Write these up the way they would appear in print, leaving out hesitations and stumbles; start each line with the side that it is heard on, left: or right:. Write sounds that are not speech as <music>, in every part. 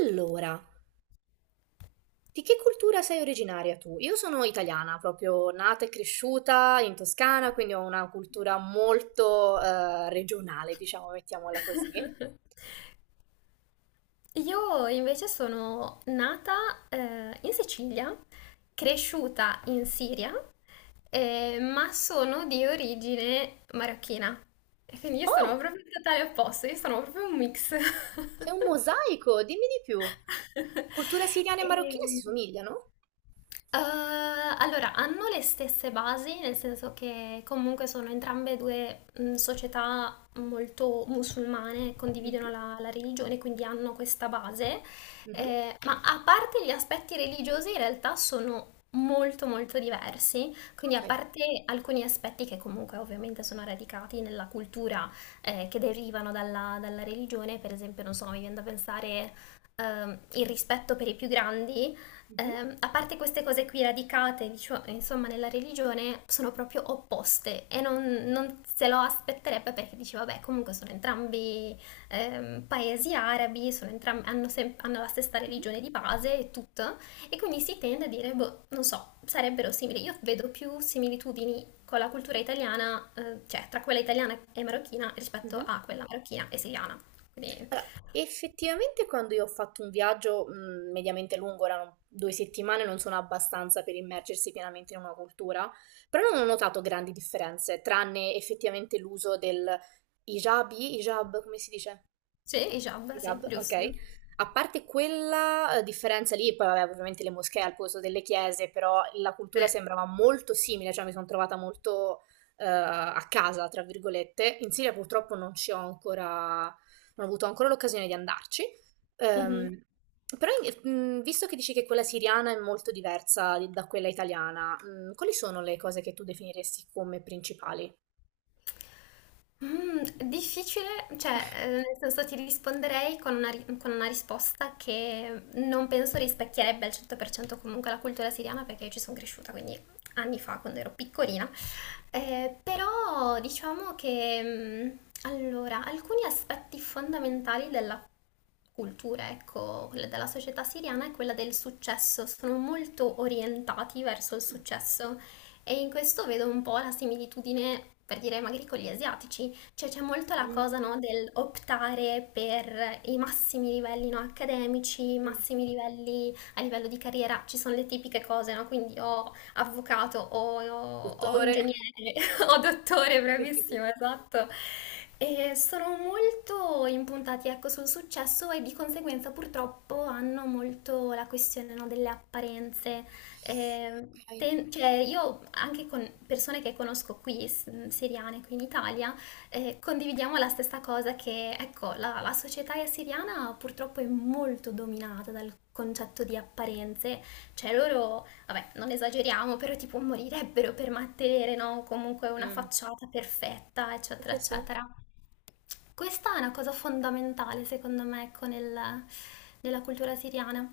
right: Allora, di che cultura sei originaria tu? Io sono italiana, proprio nata e cresciuta in Toscana, quindi ho una cultura molto regionale, diciamo, mettiamola così.
left: <laughs> Io invece sono nata in Sicilia, cresciuta in Siria, ma sono di origine marocchina. E quindi io sono
right: Oh,
left: proprio il totale opposto, io sono proprio un mix.
right: sei
left: <laughs>
right: un mosaico, dimmi di più.
left: <laughs>
right: Cultura siriana e marocchina
left: Ehm,
right: si somigliano?
left: Eh, allora, hanno le stesse basi, nel senso che comunque sono entrambe due società molto musulmane, condividono
right: Mhm,
left: la religione, quindi hanno questa base.
right: mhm.
left: Ma a parte gli aspetti religiosi, in realtà sono molto molto diversi, quindi a
right: Ok.
left: parte alcuni aspetti che comunque ovviamente sono radicati nella cultura, che derivano dalla religione. Per esempio, non so, mi viene da pensare, il rispetto per i più grandi.
right: Mhm,
left: A parte queste cose qui radicate, insomma, nella religione, sono proprio opposte e non se lo aspetterebbe, perché dice, vabbè, comunque sono entrambi paesi arabi, hanno, hanno la stessa religione di base e tutto, e quindi si tende a dire, boh, non so, sarebbero simili. Io vedo più similitudini con la cultura italiana, cioè tra quella italiana e marocchina
right: mhm,
left: rispetto
right: mhm.
left: a quella marocchina e siriana. Quindi
right: Allora, effettivamente quando io ho fatto un viaggio, mediamente lungo, erano 2 settimane, non sono abbastanza per immergersi pienamente in una cultura, però non ho notato grandi differenze, tranne effettivamente l'uso del hijab, hijab come si dice?
left: sì, hijab, sì,
right: Hijab, ok.
left: giusto.
right: A parte quella differenza lì, poi vabbè, ovviamente le moschee al posto delle chiese, però la cultura
left: Sì.
right: sembrava molto simile, cioè mi sono trovata molto a casa, tra virgolette. In Siria purtroppo non ci ho ancora, non ho avuto ancora l'occasione di andarci.
left: Mhm.
right: Ehm, Però in- visto che dici che quella siriana è molto diversa da quella italiana, quali sono le cose che tu definiresti come principali?
left: Mm, difficile, cioè, nel senso ti risponderei con una, con una risposta che non penso rispecchierebbe al 100% comunque la cultura siriana, perché io ci sono cresciuta, quindi anni fa quando ero piccolina. Però diciamo che, allora, alcuni aspetti fondamentali della cultura, ecco, quella della società siriana è quella del successo, sono molto orientati verso il successo, e in questo vedo un po' la similitudine, per dire, magari con gli asiatici, cioè c'è molto la cosa,
right: Mm,
left: no, del optare per i massimi livelli, no, accademici, i
right: mm.
left: massimi livelli a livello di carriera, ci sono le tipiche cose, no, quindi ho avvocato o, o ingegnere,
right: Dottore?
left: <laughs> o dottore, bravissimo,
right: <laughs>
left: esatto. E sono molto impuntati, ecco, sul successo, e di conseguenza purtroppo hanno molto la questione, no, delle apparenze.
right: Ok.
left: Cioè, io anche con persone che conosco qui, siriane, qui in Italia, condividiamo la stessa cosa che, ecco, la società siriana purtroppo è molto dominata dal concetto di apparenze, cioè loro, vabbè, non esageriamo, però tipo morirebbero per mantenere, no? Comunque una
right: Mm.
left: facciata perfetta,
right: Sì,
left: eccetera,
right: sì, sì.
left: eccetera. Questa è una cosa fondamentale, secondo me, ecco, nella cultura siriana.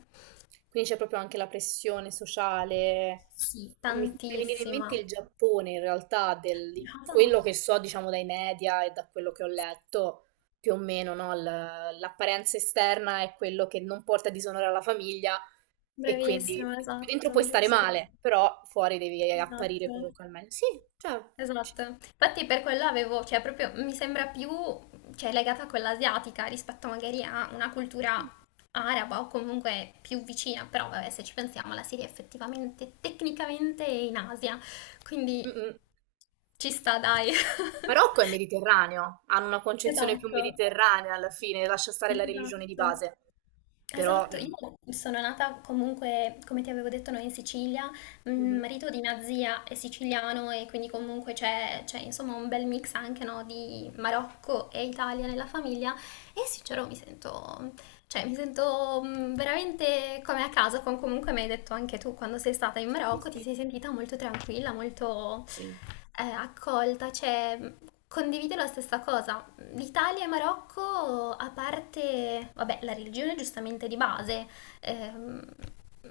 right: Quindi c'è proprio anche la pressione sociale.
left: Sì.
right: Mi fa venire in mente
left: Tantissima.
right: il Giappone, in realtà, di
left: Brava.
right: quello che so, diciamo, dai media e da quello che ho letto, più o meno, no? L'apparenza esterna è quello che non porta disonore alla famiglia e quindi
left: Bravissima,
right: dentro
left: esatto,
right: puoi stare
left: giusto.
right: male, però fuori devi apparire
left: Esatto.
right: comunque al meglio. Sì, cioè, ci-
left: Esatto, infatti per quello avevo, cioè proprio mi sembra più, cioè, legata a quella asiatica rispetto magari a una cultura araba, o comunque più vicina, però vabbè, se ci pensiamo la Siria effettivamente, tecnicamente è in Asia, quindi
right: Mh-mh.
left: ci sta,
right: Sì.
left: dai. <laughs>
right: Marocco è mediterraneo, hanno una concezione più
left: Esatto.
right: mediterranea alla fine, lascia stare la religione di
left: Esatto.
right: base. Però
left: Esatto, io
right: mh.
left: sono nata comunque, come ti avevo detto, noi in Sicilia, il
right: Mh-mh.
left: marito di mia zia è siciliano, e quindi comunque insomma un bel mix anche no, di Marocco e Italia nella famiglia, e sincero mi sento, cioè, mi sento veramente come a casa, comunque mi hai detto anche tu quando sei stata in
right: Sì, sì,
left: Marocco, ti
right: sì.
left: sei sentita molto tranquilla, molto
right: Sì.
left: accolta, cioè condivido la stessa cosa. L'Italia e Marocco, a parte, vabbè, la religione giustamente di base, ehm,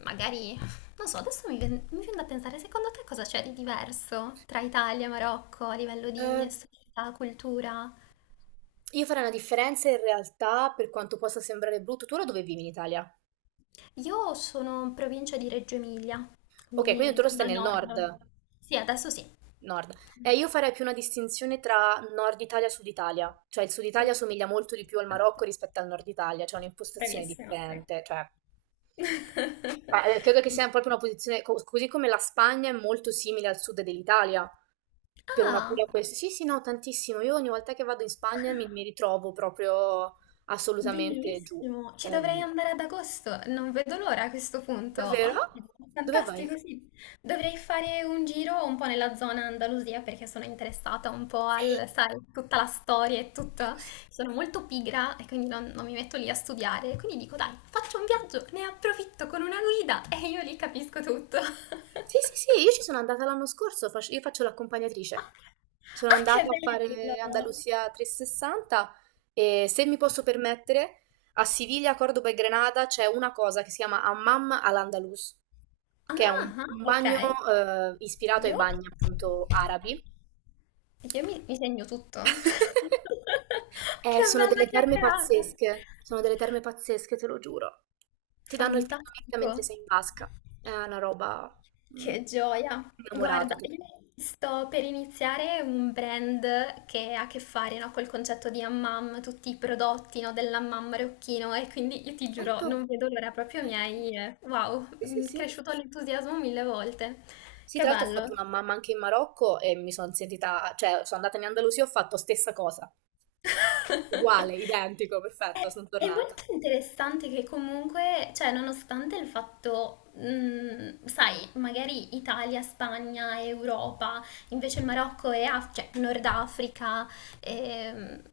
left: magari, non so, adesso mi viene da pensare, secondo te cosa c'è di diverso tra Italia e Marocco a livello di
right: Ehm,
left: società, cultura?
right: io farei una differenza in realtà, per quanto possa sembrare brutto. Tu ora dove vivi in Italia?
left: Io sono in provincia di Reggio Emilia,
right: Okay, quindi tu
left: quindi
right: ora
left: sono
right: stai
left: al
right: nel
left: nord.
right: nord
left: Sì, adesso sì.
right: nord. Io farei più una distinzione tra Nord Italia e Sud Italia, cioè il Sud
left: Tu?
right: Italia somiglia molto di più al Marocco
left: Assolutamente.
right: rispetto al Nord Italia, c'è un'impostazione
left: Bravissima, sì.
right: differente, cioè. Ma,
left: <laughs>
right: credo che sia proprio
left: Giusto.
right: una posizione, così come la Spagna è molto simile al sud dell'Italia, per una
left: Ah!
right: pura questione. Sì, sì, no, tantissimo. Io ogni volta che vado in Spagna mi ritrovo proprio assolutamente giù.
left: Bellissimo, ci
right: Cioè,
left: dovrei andare ad agosto, non vedo l'ora a questo punto.
right: davvero? Ah,
left: Ottimo,
right: dove vai?
left: fantastico, sì. Dovrei fare un giro un po' nella zona Andalusia perché sono interessata un po'
right: Sei
left: al, sai, tutta la storia e tutto. Sono molto pigra e quindi non mi metto lì a studiare. Quindi dico, dai, faccio un viaggio, ne approfitto con una guida, <laughs> e io lì capisco tutto. <laughs>
right: Sì, sì, sì, io ci sono andata l'anno scorso, io faccio l'accompagnatrice. Sono
left: Ah, che
right: andata a fare
left: bello!
right: Andalusia 360 e se mi posso permettere, a Siviglia, Cordoba e Granada c'è una cosa che si chiama Hammam al-Andalus, che è
left: Ah,
right: un,
left: ah,
right: un
left: ok.
right: bagno ispirato ai
left: Io?
right: bagni appunto arabi.
left: Mi segno tutto.
right: <laughs>
left: <laughs> Che
right: Sono
left: bella
right: delle terme
left: chiacchierata!
right: pazzesche, sono delle terme pazzesche, te lo giuro. Ti danno il termomix
left: Fantastico,
right: mentre sei in vasca. È una roba mm,
left: che gioia!
right: innamorata.
left: Guarda,
right: Tu.
left: io sto per iniziare un brand che ha a che fare, no, col concetto di Hammam, tutti i prodotti, no, dell'Hammam marocchino, e quindi io ti giuro,
right: Perfetto,
left: non vedo l'ora, proprio mi
right: perfetto.
left: hai, wow,
right: Sì, sì,
left: mi è
right: sì.
left: cresciuto l'entusiasmo mille volte.
right: Sì,
left: Che
right: tra l'altro ho
left: bello!
right: fatto una mamma anche in Marocco e mi sono sentita, cioè sono andata in Andalusia e ho fatto stessa cosa, uguale,
left: <laughs>
right: identico, perfetto,
left: È
right: sono
left: è
right: tornata.
left: molto interessante che comunque, cioè nonostante il fatto, sai, magari Italia, Spagna, Europa, invece il Marocco e cioè, Nord Africa, ehm,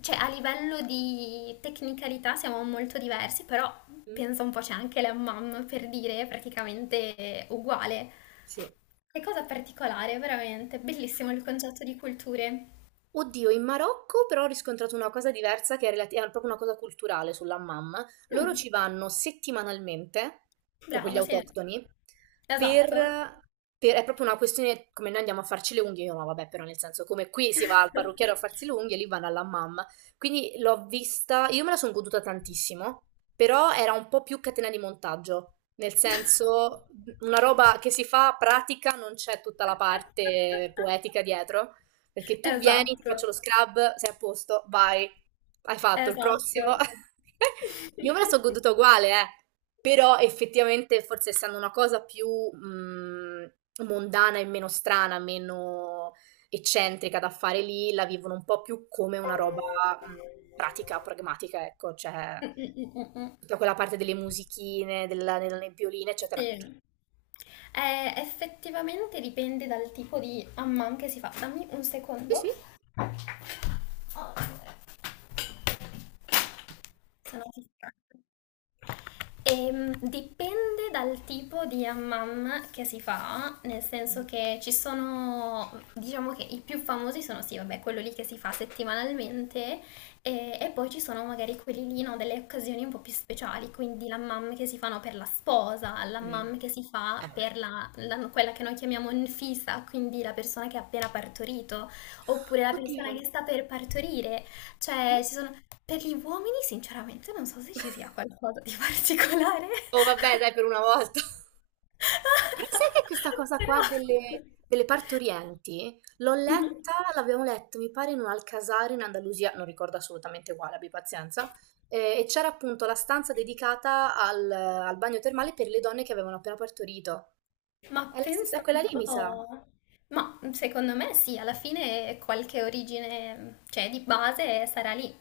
left: cioè a livello di tecnicalità siamo molto diversi, però
right: Mm.
left: penso un po' c'è anche l'hammam, per dire, è praticamente uguale.
right: Sì.
left: Che cosa particolare, veramente, bellissimo il concetto di culture.
right: Oddio, in Marocco però ho riscontrato una cosa diversa che è proprio una cosa culturale sull'hammam. Loro ci vanno settimanalmente, proprio gli
left: Brava, sì,
right: autoctoni, per,
left: esatto.
right: è proprio una questione come noi andiamo a farci le unghie, io no, vabbè, però nel senso come qui si va al parrucchiere a
left: <laughs>
right: farsi le unghie, lì vanno all'hammam. Quindi l'ho vista, io me la sono goduta tantissimo, però era un po' più catena di montaggio. Nel senso, una roba che si fa pratica, non c'è tutta la parte poetica dietro. Perché tu vieni, ti
left: Esatto,
right: faccio lo scrub, sei a posto, vai, hai fatto il
left: esatto.
right: prossimo. <laughs> Io me la so goduta uguale, eh. Però effettivamente, forse essendo una cosa più mm, mondana e meno strana, meno eccentrica da fare lì, la vivono un po' più come una roba mm, pratica, pragmatica, ecco, cioè
left: Mm-mm-mm-mm.
right: tutta quella parte delle musichine, della, delle nebbioline, eccetera. Cioè,
left: Sì. Effettivamente dipende dal tipo di amman che si fa. Dammi un
right: sì,
left: secondo.
right: sì.
left: Ah, sono fissato. Dipende dal tipo di hammam che si fa, nel senso
right: Mm,
left: che ci sono, diciamo che i più famosi sono sì, vabbè, quello lì che si fa settimanalmente, e poi ci sono magari quelli lì, no, delle occasioni un po' più speciali, quindi l'hammam che si fanno per la sposa,
right: mm.
left: l'hammam che si fa
right: Eh,
left: per quella che noi chiamiamo nfisa, quindi la persona che ha appena partorito, oppure la persona
right: oddio.
left: che sta per partorire. Cioè,
right: Mm.
left: ci sono... Per gli uomini, sinceramente, non so se ci sia qualcosa di particolare.
right: Oh vabbè, dai, per una volta. <laughs> Però sai che
left: <laughs>
right: questa cosa qua
left: Però...
right: delle partorienti l'ho
left: Mhm.
right: letta, l'abbiamo letta, mi pare, in un Alcasar in Andalusia, non ricordo assolutamente quale, abbi pazienza, e c'era appunto la stanza dedicata al bagno termale per le donne che avevano appena partorito. È
left: Ma
right: la stessa, è
left: pensa
right: quella
left: un
right: lì, mi sa.
left: po'. Ma secondo me sì, alla fine qualche origine, cioè di base sarà lì.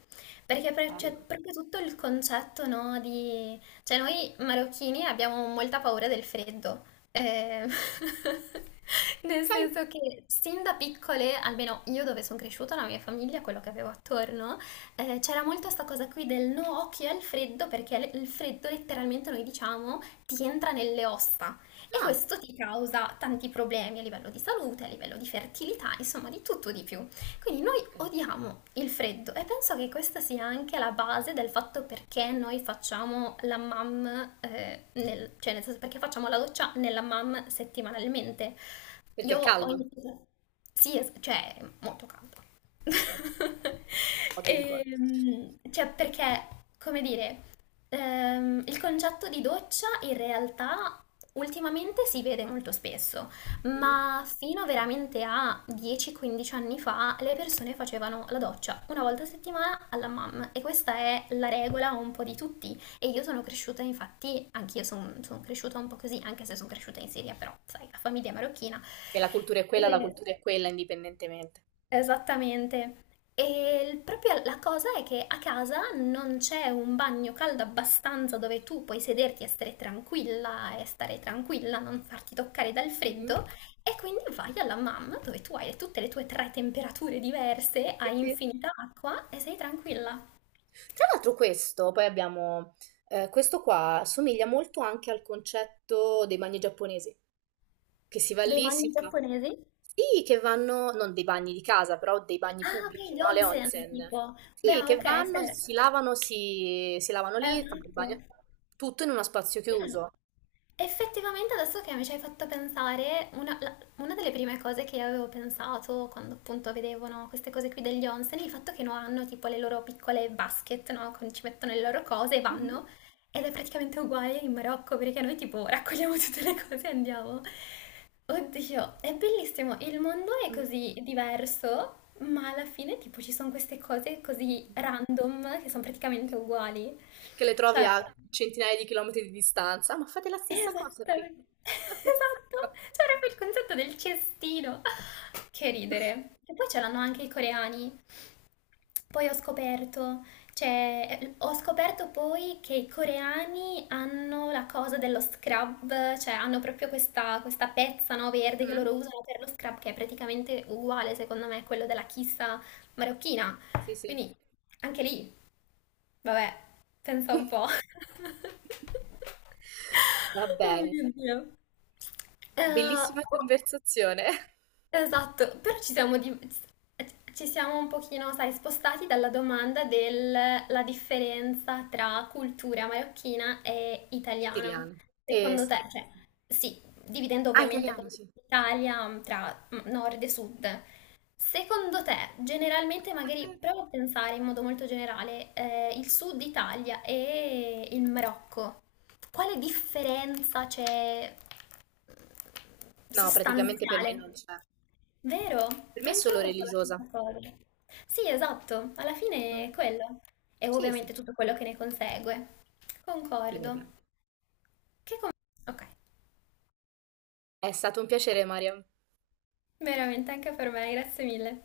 left: C'è
right: Bello.
left: proprio tutto il concetto, no, di... Cioè noi marocchini abbiamo molta paura del freddo. Eh, <laughs> nel
right: Ok.
left: senso che sin da piccole, almeno io dove sono cresciuta, la mia famiglia, quello che avevo attorno, c'era molto questa cosa qui del no occhio al freddo, perché il freddo letteralmente noi diciamo ti entra nelle ossa. E
right: Ah,
left: questo ti causa tanti problemi a livello di salute, a livello di fertilità, insomma di tutto di più. Quindi noi
right: ok.
left: odiamo il freddo, e penso che questa sia anche la base del fatto perché noi facciamo la mam, cioè nel senso perché facciamo la doccia nella mam settimanalmente.
right: Perché è
left: Io ho
right: caldo.
left: iniziato... Sì, cioè, è molto caldo. <laughs>
right: Ho dei ricordi.
left: Cioè, perché, come dire, il concetto di doccia in realtà ultimamente si vede molto spesso,
right: Mhm.
left: ma fino veramente a 10-15 anni fa le persone facevano la doccia una volta a settimana alla mamma, e questa è la regola un po' di tutti. E io sono cresciuta, infatti, anch'io son cresciuta un po' così, anche se sono cresciuta in Siria, però, sai, la famiglia è marocchina.
right: Se la cultura è quella, la
left: E-
right: cultura è quella, indipendentemente.
left: esattamente. Proprio la cosa è che a casa non c'è un bagno caldo abbastanza dove tu puoi sederti e stare tranquilla non farti toccare dal
right: Mhm.
left: freddo. E quindi vai alla mamma dove tu hai tutte le tue tre temperature diverse,
right: Sì,
left: hai
right: sì.
left: infinita acqua e sei tranquilla.
right: Tra l'altro questo, questo qua somiglia molto anche al concetto dei bagni giapponesi, che si va
left: Dei
right: lì, si
left: manghi
right: fa...
left: giapponesi?
right: Sì, che vanno, non dei bagni di casa, però dei bagni
left: Ah, ok,
right: pubblici,
left: gli
right: no? Le
left: onsen,
right: onsen.
left: tipo. Beh,
right: Sì, che
left: ok, se...
right: vanno, si lavano, si lavano lì, fanno il
left: Esatto.
right: bagno, tutto in uno spazio
left: Beh,
right: chiuso.
left: effettivamente adesso che mi ci hai fatto pensare, una, una delle prime cose che io avevo pensato quando appunto vedevo no, queste cose qui degli onsen, il fatto che no, hanno tipo le loro piccole basket, no, ci mettono le loro cose e
right: Mhm.
left: vanno, ed è praticamente uguale in Marocco perché noi tipo raccogliamo <laughs> tutte le cose e andiamo. Oddio, è bellissimo, il mondo è
right: Mm.
left: così diverso, ma alla fine tipo ci sono queste cose così random che sono praticamente uguali.
right: Che le trovi
left: Cioè...
right: a centinaia di chilometri di distanza, ma fate la stessa cosa qui.
left: Esattamente, <laughs>
right: Vabbè.
left: esatto, c'è proprio il concetto del cestino. <laughs> Che ridere.
right: <laughs>
left: E poi ce l'hanno anche i coreani. Poi ho scoperto, cioè, ho scoperto poi che i coreani hanno la cosa dello scrub, cioè hanno proprio questa pezza, no, verde che
right: Mm.
left: loro usano per lo scrub, che è praticamente uguale, secondo me, a quello della kissa marocchina.
right: Sì, sì.
left: Quindi, anche lì, vabbè, pensa un po'. <laughs>
right: Va
left: Oh
right: bene,
left: mio Dio. Eh,
right: bellissima
left: però-
right: conversazione.
left: esatto, però ci siamo, ci siamo un pochino, sai, spostati dalla domanda della differenza tra cultura marocchina e
right: <laughs>
left: italiana.
right: Siriano. Eh,
left: Secondo
right: s-
left: te, cioè, sì, dividendo
right: ah,
left: ovviamente con
right: italiano, sì.
left: l'Italia tra nord e sud, secondo te, generalmente, magari provo a
right: <laughs>
left: pensare in modo molto generale, il sud Italia e il Marocco, quale differenza c'è?
right: No, praticamente per me non
left: Sostanziale.
right: c'è.
left: Vero?
right: Per me è
left: Anch'io
right: solo
left: penso la
right: religiosa.
left: stessa cosa. Sì, esatto, alla fine è
right: Mm.
left: quello. E
right: Sì, sì.
left: ovviamente tutto quello che ne consegue.
right: Sì, vabbè.
left: Concordo. Che com- ok,
right: È stato un piacere, Maria.
left: veramente anche per me, grazie mille.